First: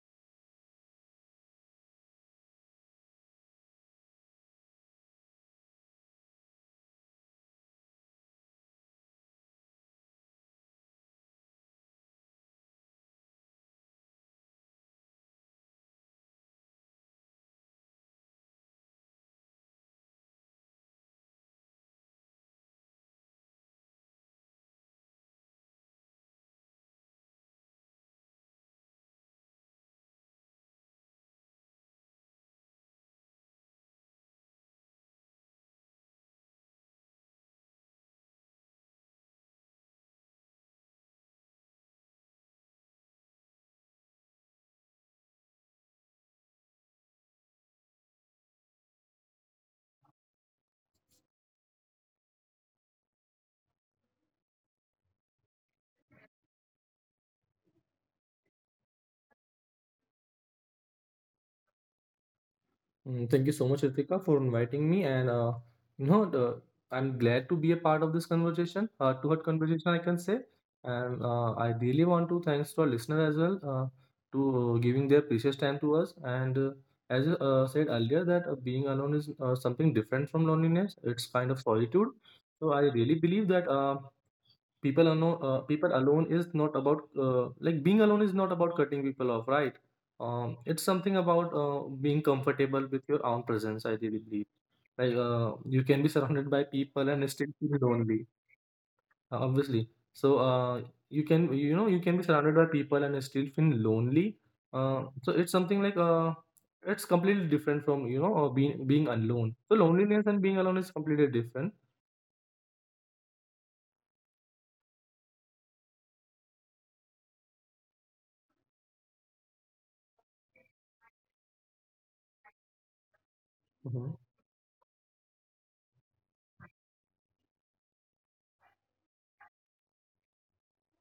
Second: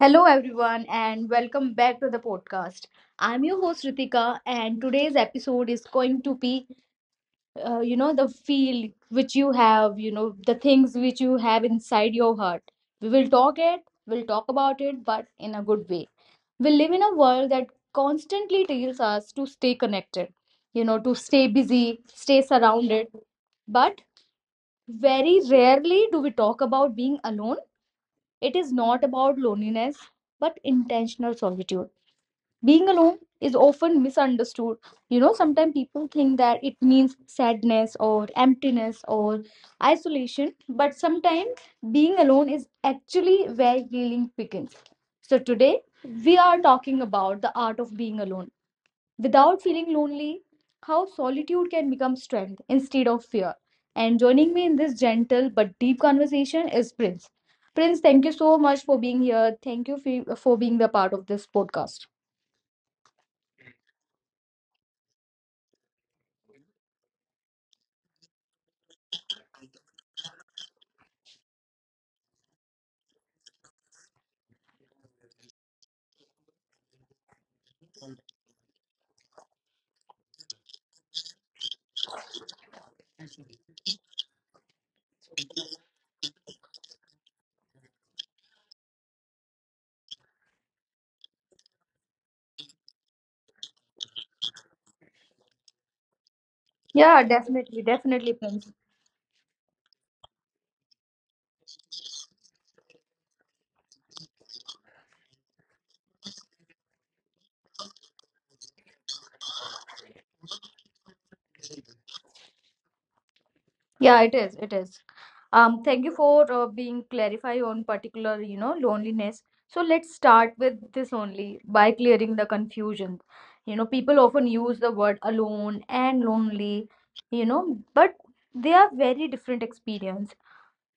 Hello, everyone, and welcome back to the podcast. I'm your host Ritika, and today's episode is going to be, the feel which you have, the things which you have inside your heart. We will talk it, we'll talk about it, but in a good way. We live in a world that constantly tells us to stay connected, to stay busy, stay surrounded, but very rarely do we talk about being alone. It is not about loneliness, but intentional solitude. Being alone is often misunderstood. You know, sometimes people think that it means sadness or emptiness or isolation, but sometimes being alone is actually where healing begins. So today we are talking about the art of being alone without feeling lonely, how solitude can become strength instead of fear. And joining me in this gentle but deep conversation is Prince. Prince, thank you so much for being here, thank you for being the part of this podcast. Thank you so much, Ritika, for inviting me. And you know, the, I'm glad to be a part of this conversation, heart to heart conversation, I can say. And I really want to thanks to our listener as well, to giving their precious time to us. And As I said earlier, that being alone is something different from loneliness. It's kind of solitude. So I really believe that. People alone is not about like, being alone is not about cutting people off, right? It's something about being comfortable with your own presence, I really believe. Like, you can be surrounded by people Yeah, and still feel definitely, lonely, definitely, Prince. Obviously. So you can be surrounded by people and still feel lonely. So it's something like, it's completely different from, being alone. So loneliness and being alone is completely different. Yeah, it is, it is. Thank you for being clarify on particular, you know, loneliness. So let's start with this only by clearing the confusion. You know, Mhm. people often use the word alone and lonely, you know, but they are very different experience.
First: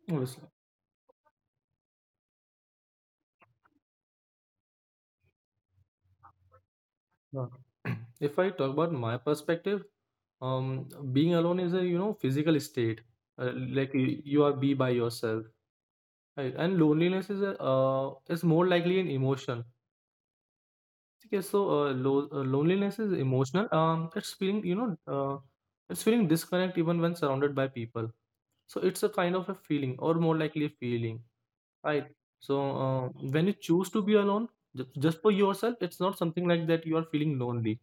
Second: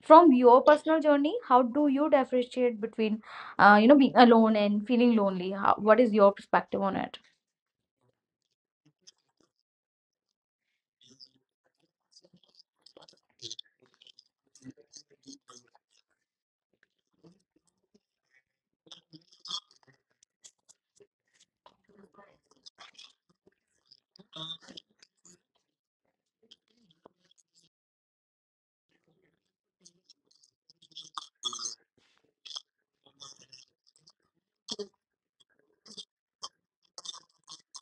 From Obviously. your personal journey, how do you differentiate between, you know, being alone and feeling lonely? How, what is your perspective on it? Yeah. If I talk about my perspective, um being alone is a, physical state, uh, like you are be by yourself, right? And loneliness is is more likely an emotion. Okay, so loneliness is emotional. It's feeling, it's feeling disconnect even when surrounded by people. So it's a kind of a feeling, or more likely a feeling, right? So when you choose to be alone, just for yourself, it's not something like that you are feeling lonely.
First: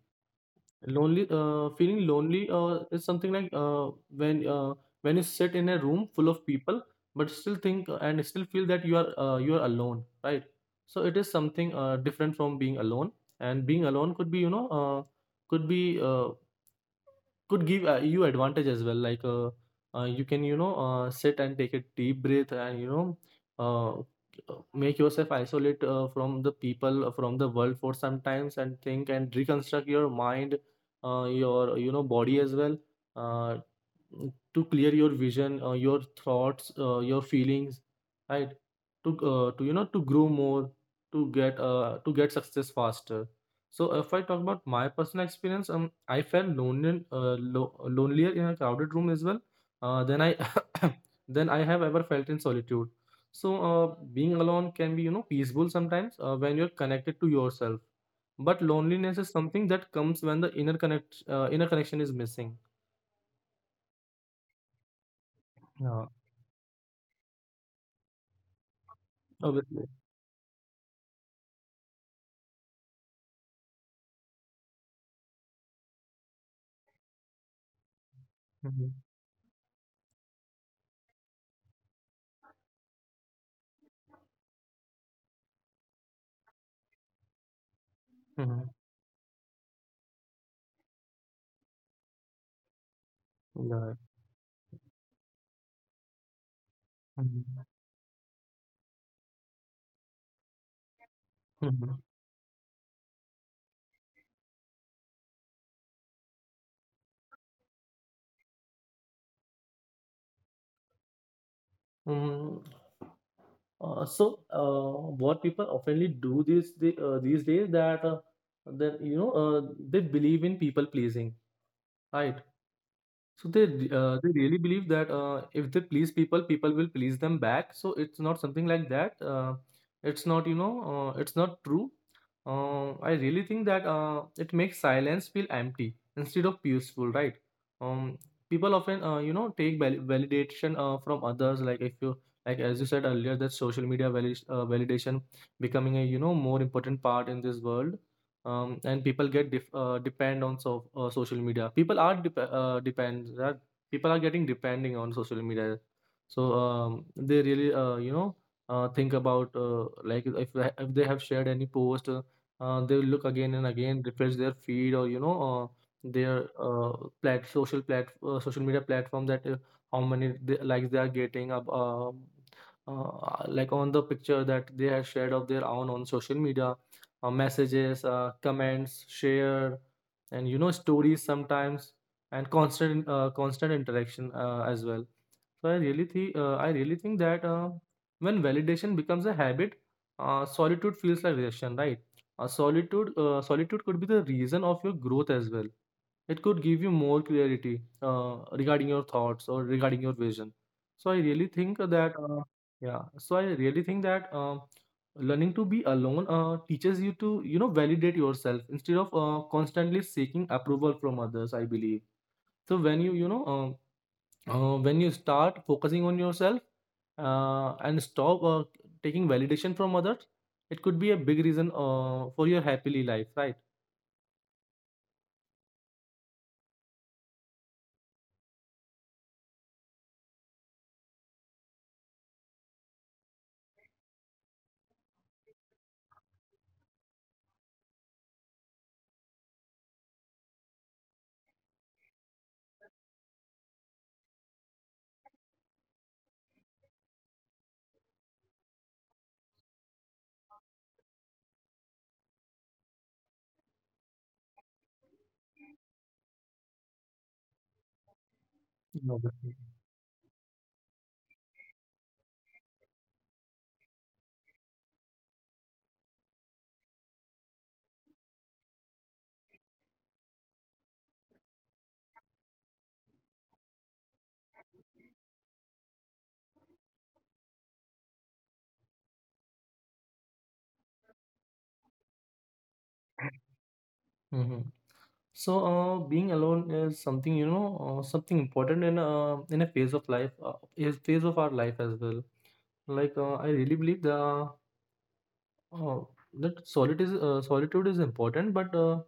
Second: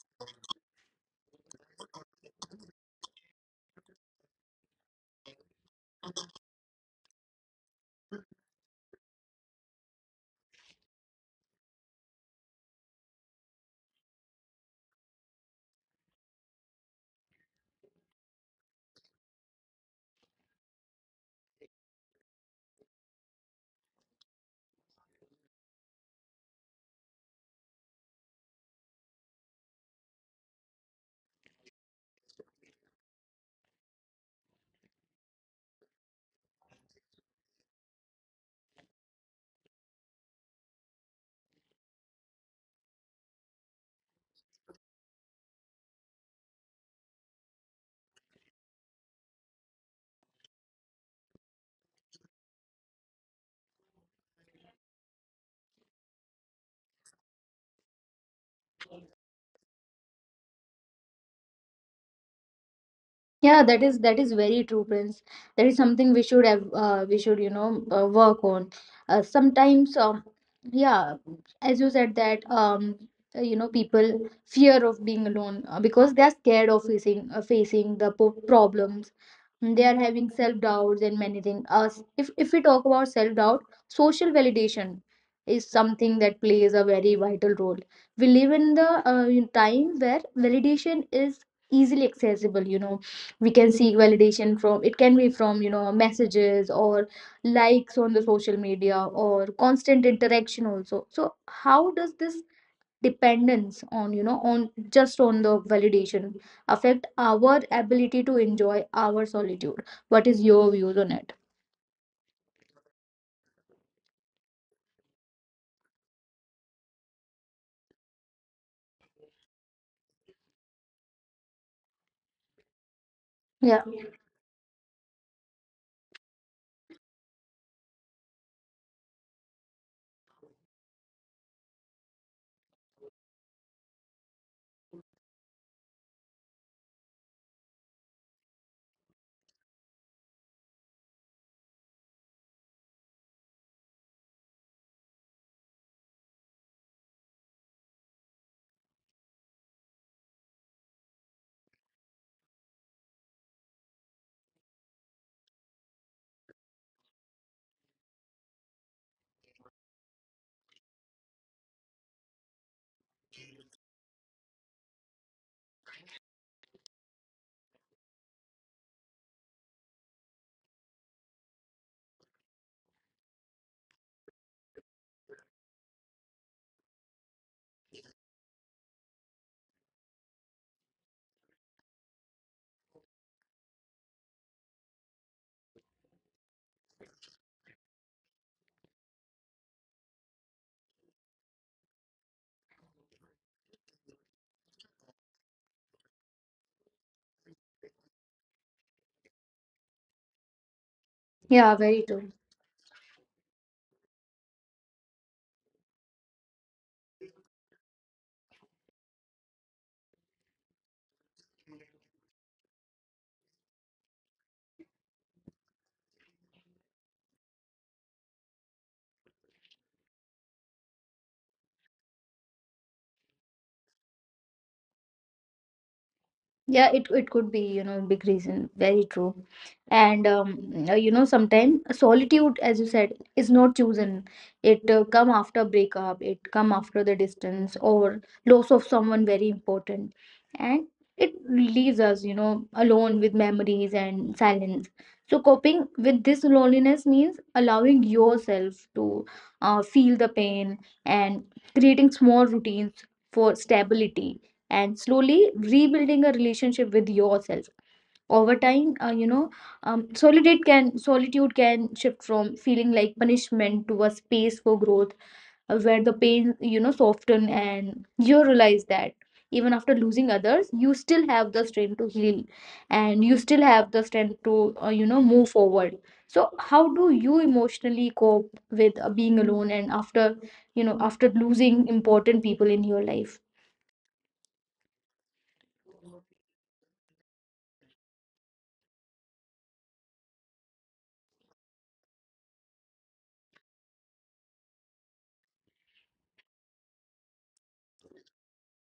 Lonely, feeling lonely is something like, when you sit in a room full of people, but still think, and still feel that you are alone, right? So it is something different from being alone. And being alone could be, could be uh, could give you advantage as well. Like, you can, sit and take a deep breath, and, uh, make yourself isolate from the people, from the world, for some times, and think and reconstruct your mind, your body as well, uh, to clear your vision, your thoughts, your feelings, right? To to grow more, to get success faster. So if I talk about my personal experience, I felt lonelier in a crowded room as well. Than I than I have ever felt in solitude. So being alone can be, peaceful sometimes, when you're connected to yourself. But loneliness is something that comes when the inner connection is missing. Yeah, that is very true, Prince. That is Yeah. something we should have, we should, work on. Obviously. Sometimes, yeah, as you said that, you know, people fear of being alone because they are scared of facing facing the Mm-hmm. problems. They are having self doubts and many things. Us, if we talk about self doubt, social validation is something that plays a very vital role. We live Mm-hmm. in the in time where validation is easily accessible. You know, we can Yeah. seek validation from, it can be from, you know, messages or Mhm. likes on the social media or constant interaction also. So how does this dependence on, you know, on just on the validation affect our ability to enjoy our solitude? What is your views on it? Mm-hmm. What people oftenly do these these days, that that you know uh, they believe in people pleasing, right? So they re- Yeah, uh, they really believe that, if they please people, people will please them back. So it's not something like that. It's not you know it's not true. I really think that it makes silence feel empty instead of peaceful, right? Um, People often, take validation from others. Like, if you like as you said earlier, that social media validation becoming a, more important part in this world. And people depend on social media. People are depend that people are getting depending on social media. So they really, think about, like, if they have shared any post, they will look again and again, refresh their feed, or, you know their plat social media platform, that how many likes they are getting, like on the picture that they have shared of their own on social media, messages, comments, share, and, stories sometimes, and constant interaction as well. So I really think that, when validation becomes a habit, solitude feels like rejection, right? Solitude could be the reason of your growth as well. It could give you more clarity regarding your thoughts, or regarding your vision. So I really yeah, think very that true. Yeah. So I really think that learning to be alone teaches you to, validate yourself instead of, constantly seeking approval from others, I believe. So when you start focusing on yourself, and stop, taking validation from others, it could be a big reason for your happily life, right? Yeah, it could be, you know, big reason. Very true. And you know, sometimes solitude, as you said, is not chosen. It come after breakup. It come after the distance or loss of someone very important, and it leaves us, you know, alone with memories and silence. So coping with this loneliness means allowing yourself to feel the pain and creating small routines for stability and slowly rebuilding a relationship with yourself over time. Obviously. Solitude can, solitude can shift from feeling like punishment to a space for growth, where the pain, you know, soften, and you realize that even after losing others, you still have the strength to heal, and you still have the strength to, you know, move forward. So how do you emotionally cope with being alone and after, you know, after losing important people in your life? Hmm. So, being alone is something important in a phase of our life as well. Like, I really believe the uh, that solitude is important, but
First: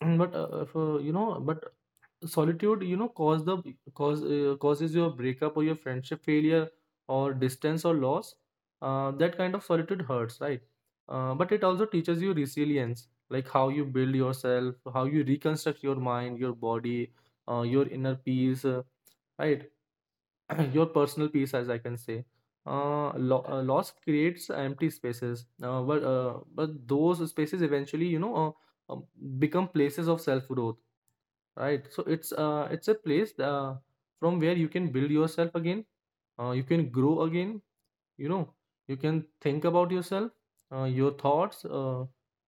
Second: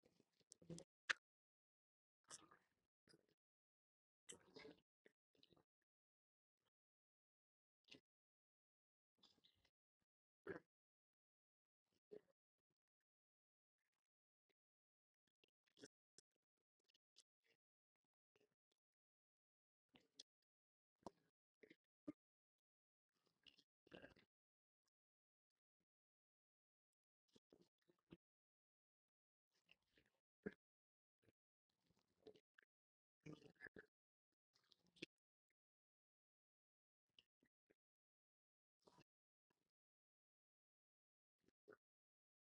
but if, you know, but solitude, you know cause the cause causes your breakup or your friendship failure, or distance, or loss. That kind of solitude hurts, right? But it also teaches you resilience, like how you build yourself, how you reconstruct your mind, your body, your inner peace, right? Your personal peace, as I can say. Loss creates empty spaces, but those spaces eventually, um, become places of self growth. Right. So it's a place from where you can build yourself again. You can grow again. You know, you can think about yourself, your thoughts,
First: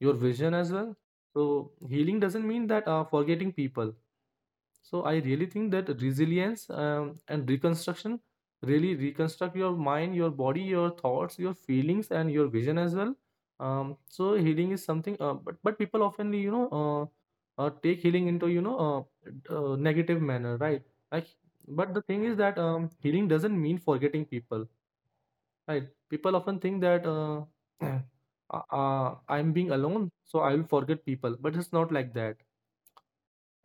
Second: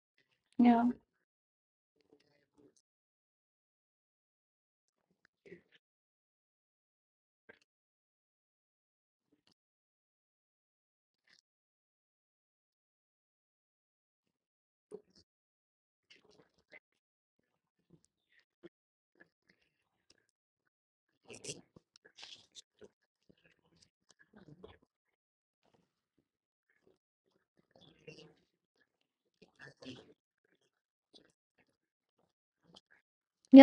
your vision as Yeah. well. So healing doesn't mean, that forgetting people. So I really think that resilience and reconstruction really reconstruct your mind, your body, your thoughts, your feelings, and your vision as well. So healing is something, but people often, take healing into, negative manner, right? Like, but the thing is that, healing doesn't mean forgetting people, right? People often think that, I'm being alone, so I will forget people, but it's not like that,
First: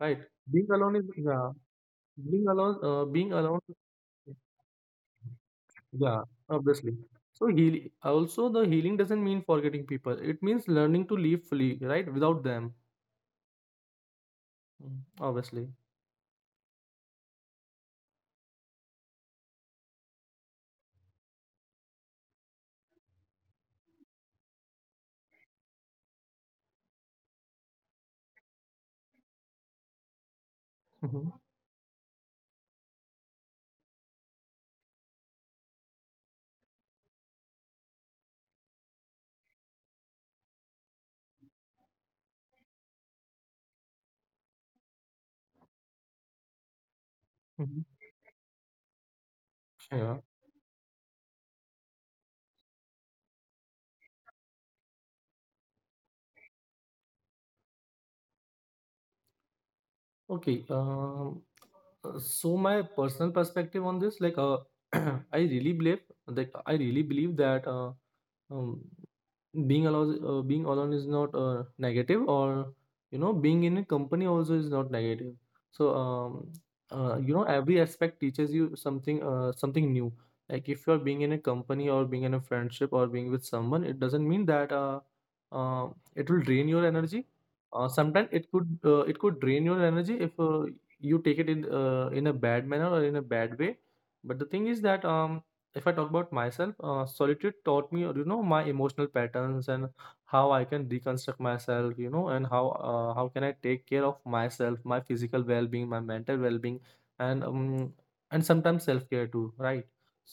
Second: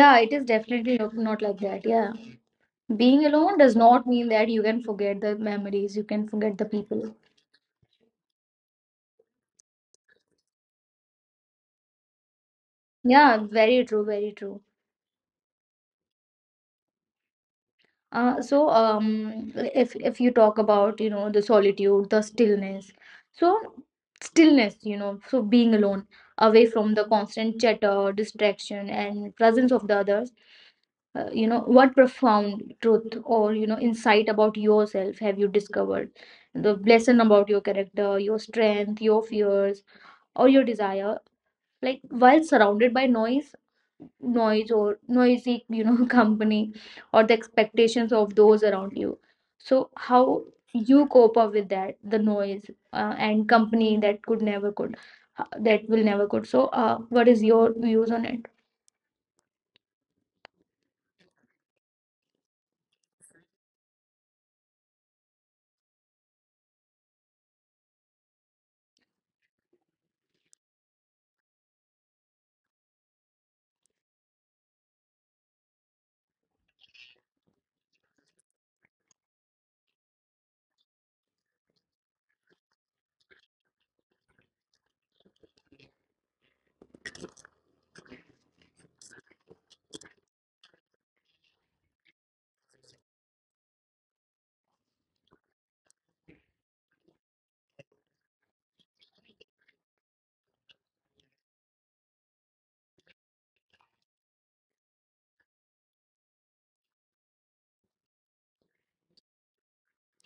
right? it is Being alone definitely is not yeah like that. Yeah. Being alone, uh, Being being alone alone, does not mean that you can forget the memories, you Yeah, can forget the obviously. people. So heal. Also, the healing doesn't mean forgetting people. It means learning to live fully, right, without them. Yeah, very true, very true. Mm, obviously. So if you talk about, you know, the solitude, the stillness. So stillness, you know, so being alone, away from the constant chatter, distraction, and presence of the others. Mhm. You know, what profound truth or, you know, insight about yourself have you discovered, the lesson about your character, your strength, your fears, or your desire, like while surrounded by noise, noise or noisy, you know, company, or the Mhm. expectations of those around you? So Yeah. how you cope up with that, the noise and company that could never could, that will never could? So what is your views on it? Okay. So my personal perspective on this, like, I really believe, I really believe that, um, being alone is not negative, or, being in a company also is not negative. So, every aspect teaches you something new. Like, if you're being in a company, or being in a friendship, or being with someone, it doesn't mean that uh, it will drain your energy. Sometimes it could, it could drain your energy, if you take it in, a bad manner, or in a bad way. But the thing is that, if I talk about myself, solitude taught me, my emotional patterns, and how I can reconstruct myself, and how can I take care of myself, my physical well-being, my mental well-being, and sometimes self-care too, right?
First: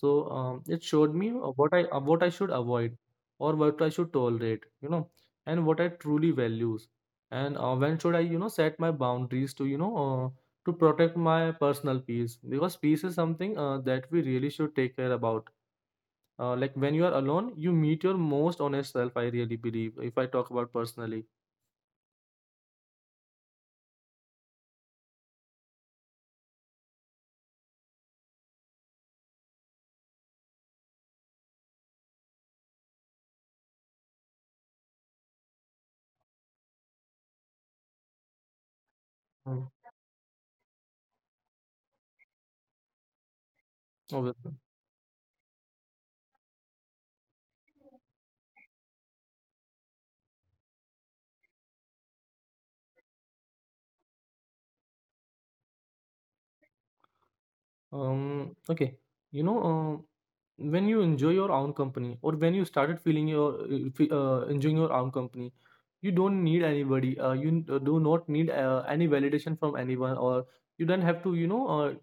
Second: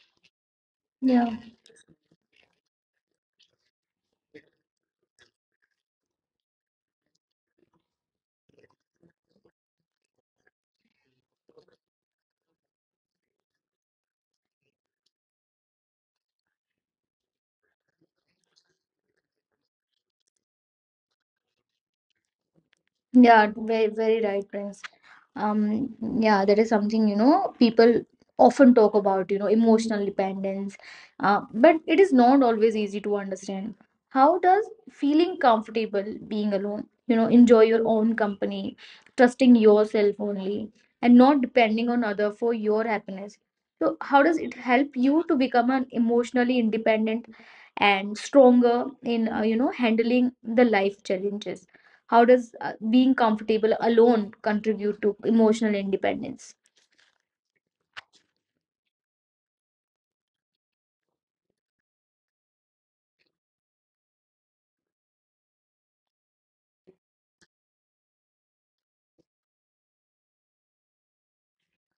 So, it showed me, Yeah. What I should avoid, or what I should tolerate, and what I truly values, and, when should I, set my boundaries, to you know to protect my personal peace, because peace is something, that we really should take care about. Like, when you are alone, you meet your most honest self, I really believe, if I talk about personally. Yeah, very, very right, Prince. Um, yeah, that is something, you know, people often talk about, you know, emotional dependence. But it is not always easy to understand. How does feeling comfortable being alone, you know, enjoy your own company, trusting Mm. yourself only, and not depending on other for your happiness? So how does Obviously. it help you to become an emotionally independent and stronger in, you know, handling the life challenges? How does being comfortable alone contribute to emotional independence? Okay, you know, um, when you enjoy your own company, or when you started enjoying your own company, you don't need anybody. Do not need any validation from anyone, or you don't have to,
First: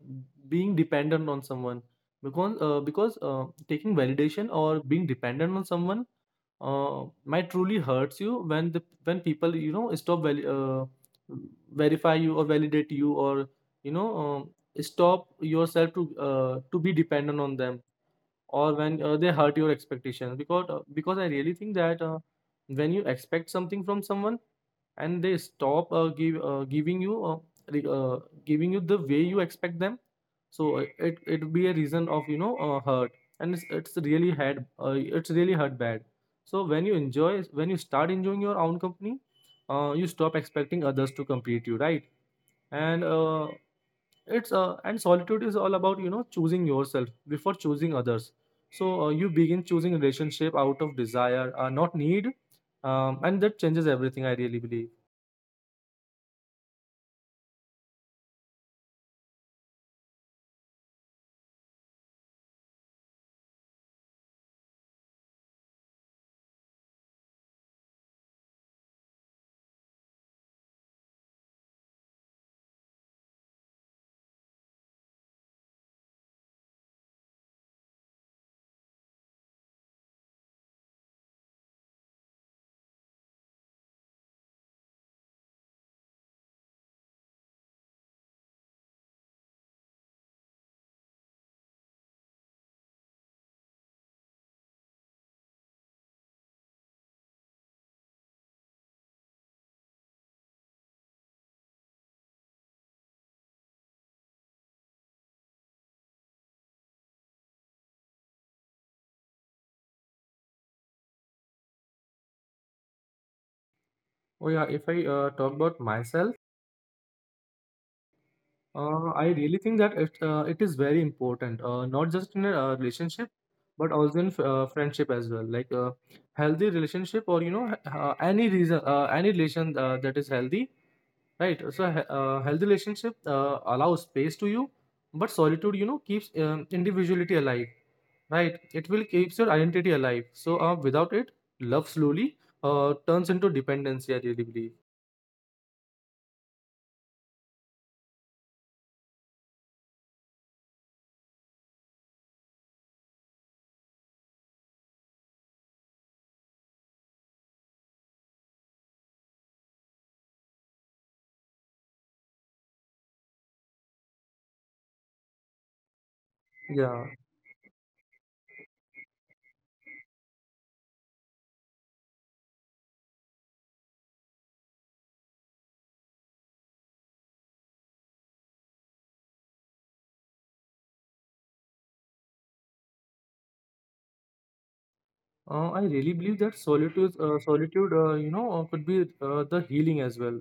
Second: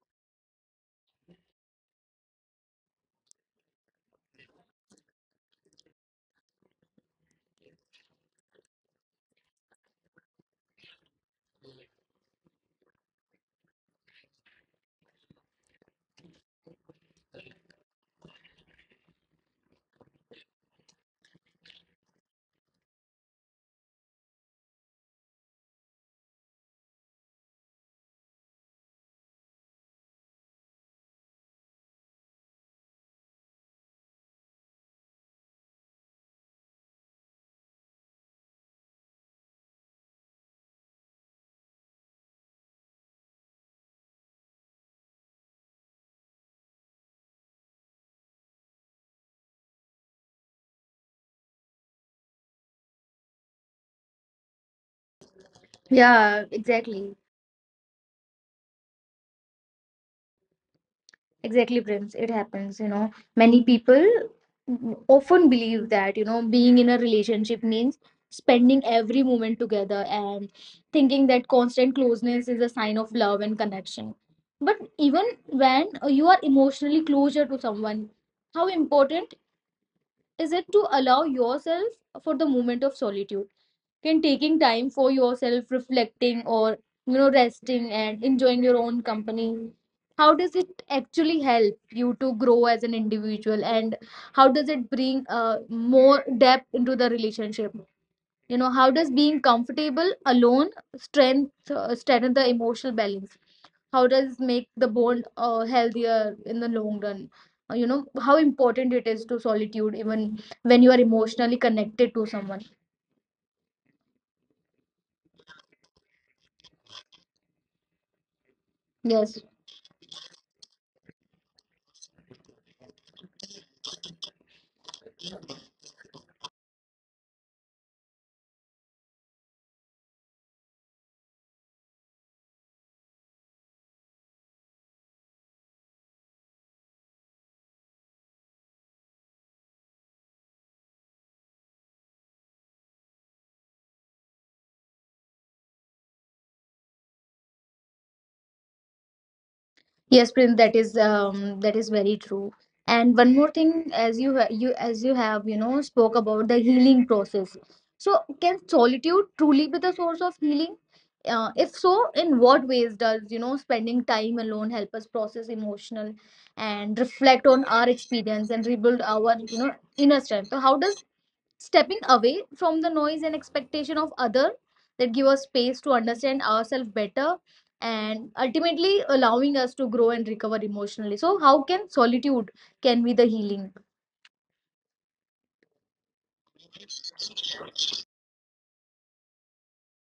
being dependent on someone because taking validation or being dependent on someone might truly hurts you when the when people verify you or validate you or you know um, stop yourself to be dependent on them or when they hurt your expectations because I really think that when you expect something from someone and they stop give giving you re- uh, giving you the way you expect them. So it be a reason of hurt, and it's really hurt bad. So when you start enjoying your own company, you stop expecting others to complete you, right? And uh, it's uh, and solitude is all about choosing yourself before choosing others. So you begin choosing relationship out of desire, not need. And that changes everything, I really believe. Yeah, exactly, exactly, Prims. It happens, you know, many people often believe that, you know, being in a relationship means spending every moment together and thinking that constant closeness is a sign of love and connection. But even when you are emotionally closer to someone, how important is it to allow yourself for the moment of solitude? Can taking time for yourself, reflecting, or, you know, resting and enjoying your own company, how does it actually help you to grow as an individual, and how does it bring more depth into the relationship? You know, how does being comfortable alone strengthen the emotional balance? How does make the bond healthier in the long run? You know, how important it is to solitude even when you are emotionally connected to someone? Oh yeah, if I talk about myself, I really Yes. think that it is very important, not just in a relationship, but also in friendship as well. Like healthy relationship, or any reason, any relation that is healthy, right? So healthy relationship allows space to you, but solitude, you know, keeps individuality alive, right? It will keeps your identity alive. So without it, love slowly turns into dependency. I really believe. Yes, Prince, that is, that is very true. And one more thing, as you you, as you have, you know, spoke about the healing process. So, can solitude truly be the source of healing? If so, in what ways does, you know, spending time alone help us process emotional Yeah. and reflect on our experience and rebuild our, you know, inner strength? So, how does stepping away from the noise and expectation of other that give us space to understand ourselves better and ultimately allowing us to grow and recover emotionally? So how can solitude can be the healing? I really believe that solitude, could be the healing as well.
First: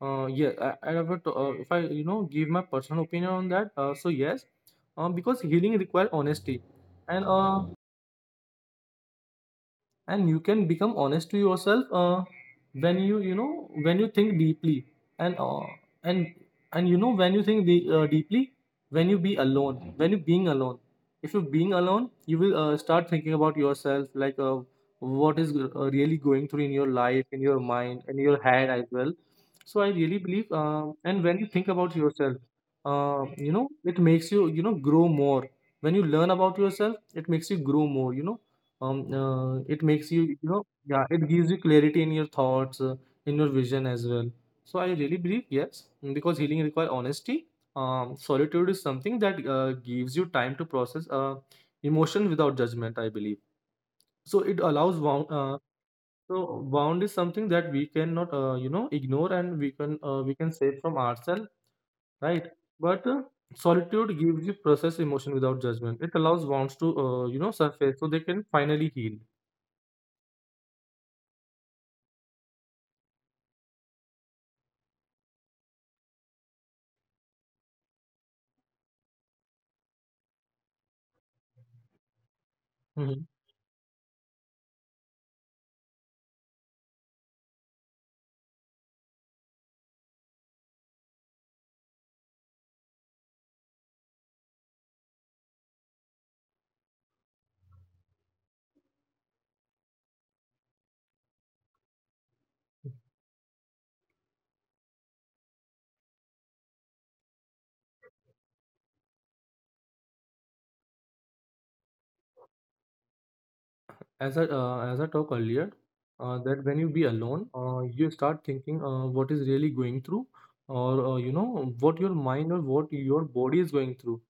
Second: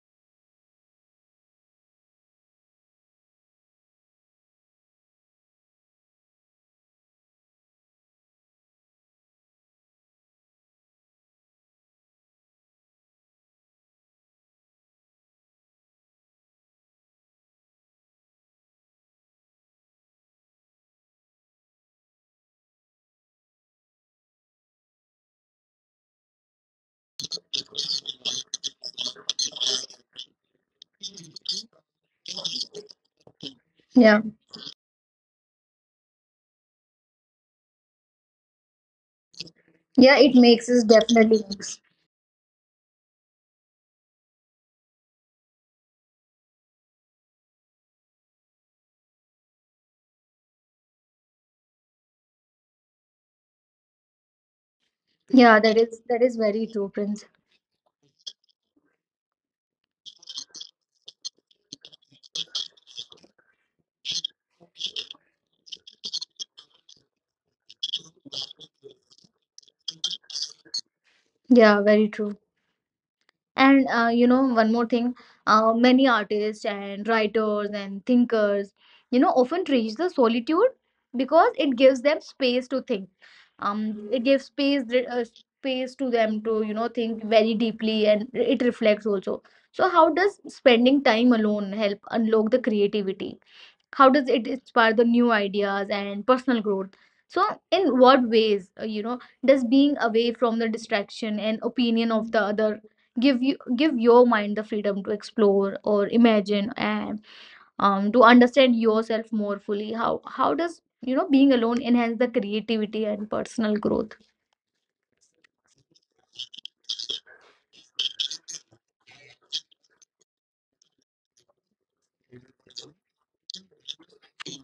Yeah, I never t- if I, you know, give my personal opinion on that. So yes, because healing requires honesty, and uh, and you can become honest to yourself when you know when you think deeply and uh, and and when you think de- deeply when you be alone when you being alone. If you're being alone, you will start thinking about yourself, like what is really going through in your life, in your mind, in your head as well. So I really believe and when you think about yourself, it Yeah. makes you you know grow more. When you learn about yourself, it makes you grow more, you know. It makes Yeah, you, it you know, makes us, yeah, it definitely gives you makes. clarity in your thoughts, in your vision as well. So I really believe, yes. Because healing requires honesty. Solitude is something that gives you time to process emotion without judgment, I believe. So it allows Yeah, that is very so true, Prince. wound is something that we cannot ignore, and we can save from ourselves, right? But solitude gives you process emotion without judgment. It allows wounds to surface so they can finally heal. Yeah, very true. And you know, one more thing, many artists and writers and thinkers, you know, often reach the solitude because it gives them space to think. Mm-hmm. It gives space, uh, space to them to, you know, think very deeply, and it reflects also. So how does spending time alone help unlock the creativity? How does it inspire the new ideas and personal growth? So in what ways, you know, does being away from the distraction and opinion of the other give you, give your mind the freedom to explore or imagine, and, to understand yourself more fully? How does, you know, being alone enhance the creativity and personal growth? As I as I talked earlier, that when you be alone, you start thinking what is really going through, or you know what your mind or what your body is going through.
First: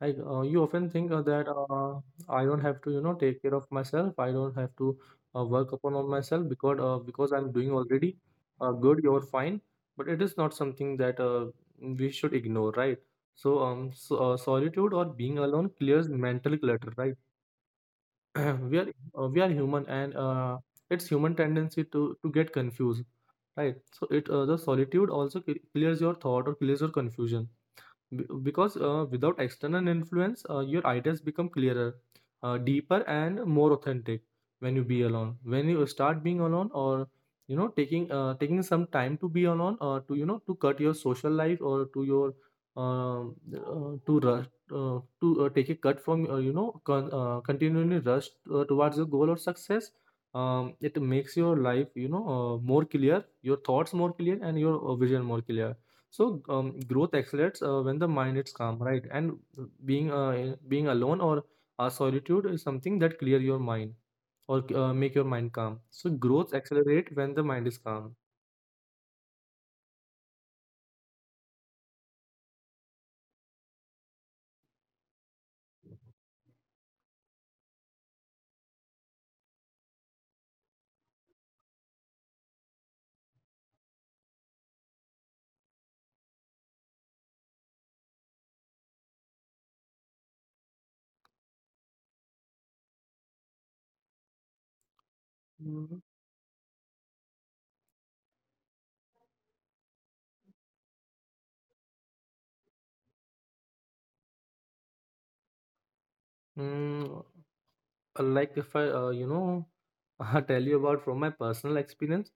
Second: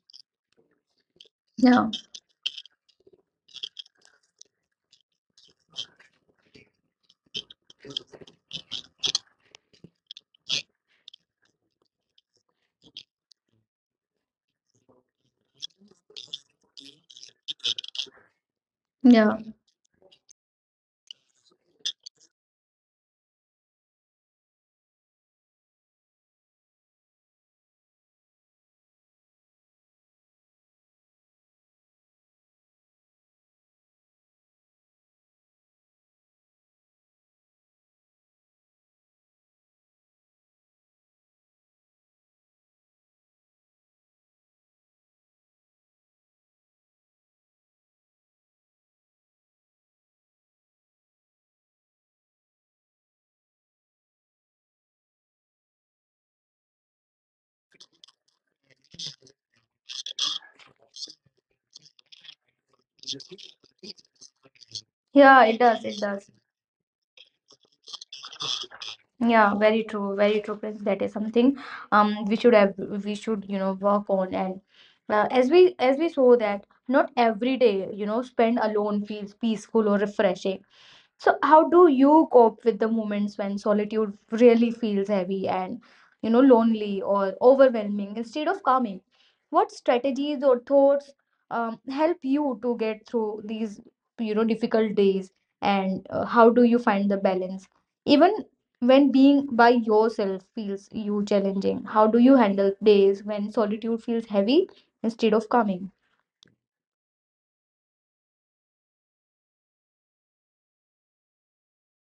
Like you often think that Yeah, I don't have to, you know, take care of myself. I don't have to work upon on myself because I'm doing already good. You're fine, but it is not something that we should ignore, right? So solitude or being alone clears mental clutter, right? we are we are yeah, human, and it's human tendency to get confused, right? So it the solitude also clears your thought or clears your confusion. Because without external influence, your ideas become clearer, deeper, and more authentic when you be alone. When you start being alone, or you know, taking taking some time to be alone, or to you know, to cut your social life, or to your to rush to take a cut from continually rush towards your goal or success. It makes your life, you know, more clear, your thoughts more clear, and your vision more clear. So growth accelerates when the mind is calm, right? And being alone or solitude is something that clear your mind or make your mind yeah, calm. it does, So it does. growth accelerate when the mind is calm. Yeah, very true, Prince. That is something, we should have, we should, you know, work on. And as we, as we saw that not every day, you know, spent alone feels peaceful or refreshing. So how do you cope with the moments when solitude really feels heavy and, you know, lonely or overwhelming instead of calming? What strategies or thoughts help you to get through these, you know, difficult days, Mm, and how do you find the balance? Even when being by yourself feels you challenging, how do you handle days when solitude feels heavy instead of calming? mm. Like if I you know, I tell you about from my personal experience,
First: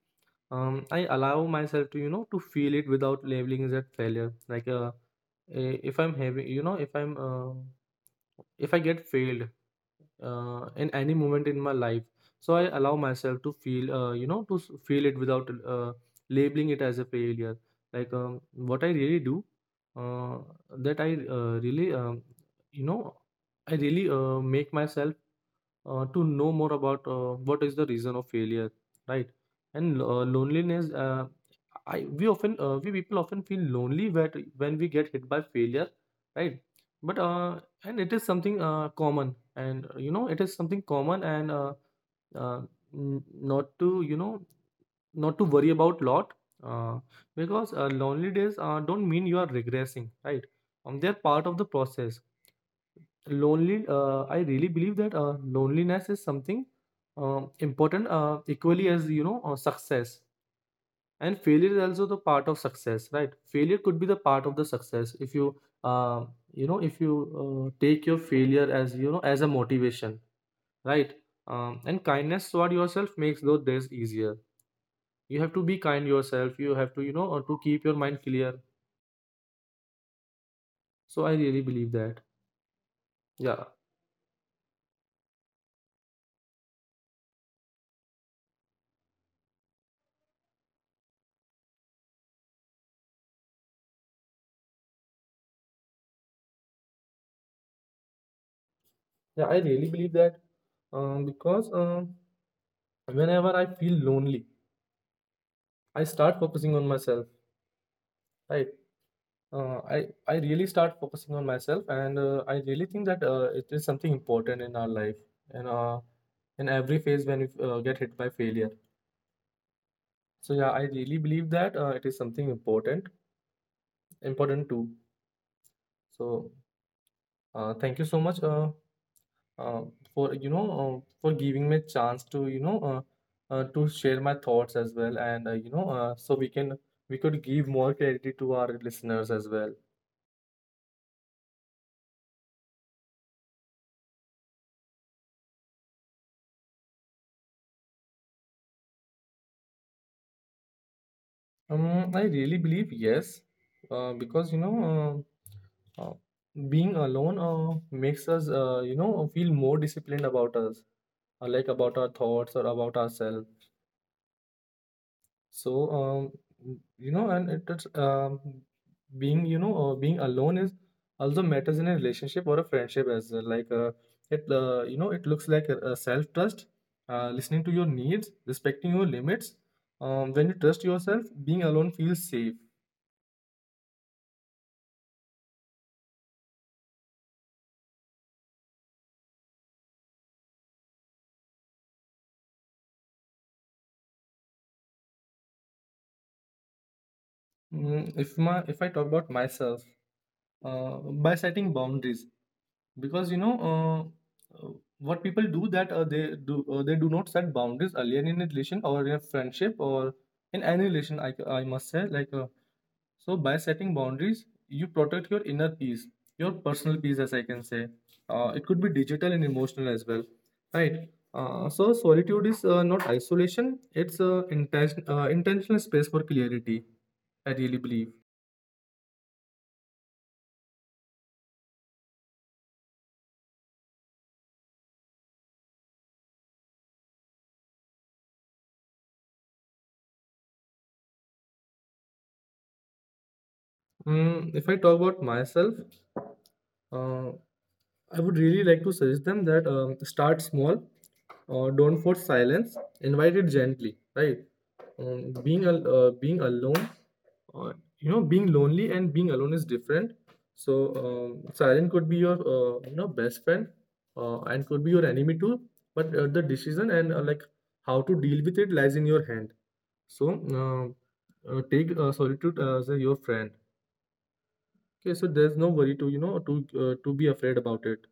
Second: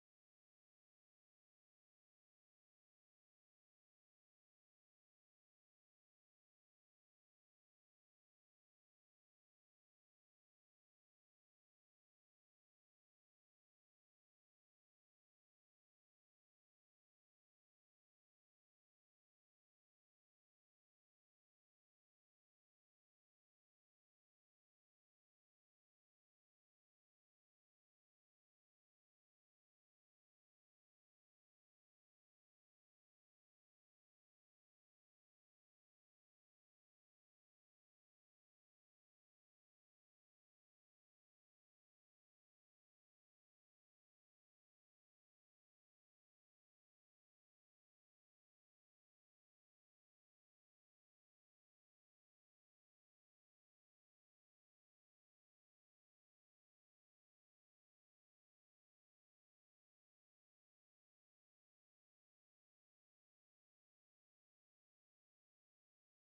I allow myself to, you know, to feel it without labeling it as failure. Like if I'm having, you know, if I get failed in any moment in my life, so I allow myself to feel feel it without uh, labeling it as a failure. Like what I really do, uh, that I really you know I really make myself to know more about what is the reason of failure, right? And loneliness, I we often we people often feel lonely when we get hit by failure, right? But uh, and it is something common, and it is something common and uh, n- not to, you know, not to worry about lot, uh, because lonely days don't mean you are regressing, right? They're part of the process. Lonely I really believe that loneliness is something important equally as success. And failure is also the part of success, right? Failure could be the part of the success if you uh, you know if you take your failure as, you know, as a motivation, right? And kindness toward yourself makes those days easier. You have to be kind yourself. You have to, you know, to keep your mind clear. So I really believe that. Yeah, yeah, I really believe that. Because whenever I feel lonely, I start focusing on myself, right? I really start focusing on myself, and I really think that it is something important in our life, and in every phase when we get hit by failure. So yeah, I really believe that it is something important, important too. So thank you so much, uh, for for giving me a chance to to share my thoughts as well, and so we can we could give more clarity to our listeners as well. I really believe yes, because you know, uh, uh, being alone makes us, you know, feel more disciplined about us, like about our thoughts or about ourselves. So, you know, and it is being, you know, being alone is also matters in a relationship or a friendship as well. Like it, you know, it looks like a self-trust, listening to your needs, respecting your limits. When you trust yourself, being alone feels safe. Mm, if I talk about myself, uh, by setting boundaries, because uh, what people do that they do not set boundaries earlier in a relation or in a friendship or in any relation. I must say, like so by setting boundaries, you protect your inner peace, your personal peace, as I can say. It could be digital and emotional as well, right? So solitude is not isolation; it's intentional space for clarity. I really believe. Mm, if I talk about myself, uh, I would really like to suggest them that start small, don't force silence, invite it gently, right? Being alone, uh, you know, being lonely and being alone is different. So silence could be your best friend, and could be your enemy too. But the decision and like how to deal with it lies in your hand. So take solitude as your friend. Okay, so there's no worry to, you know, to be afraid about it.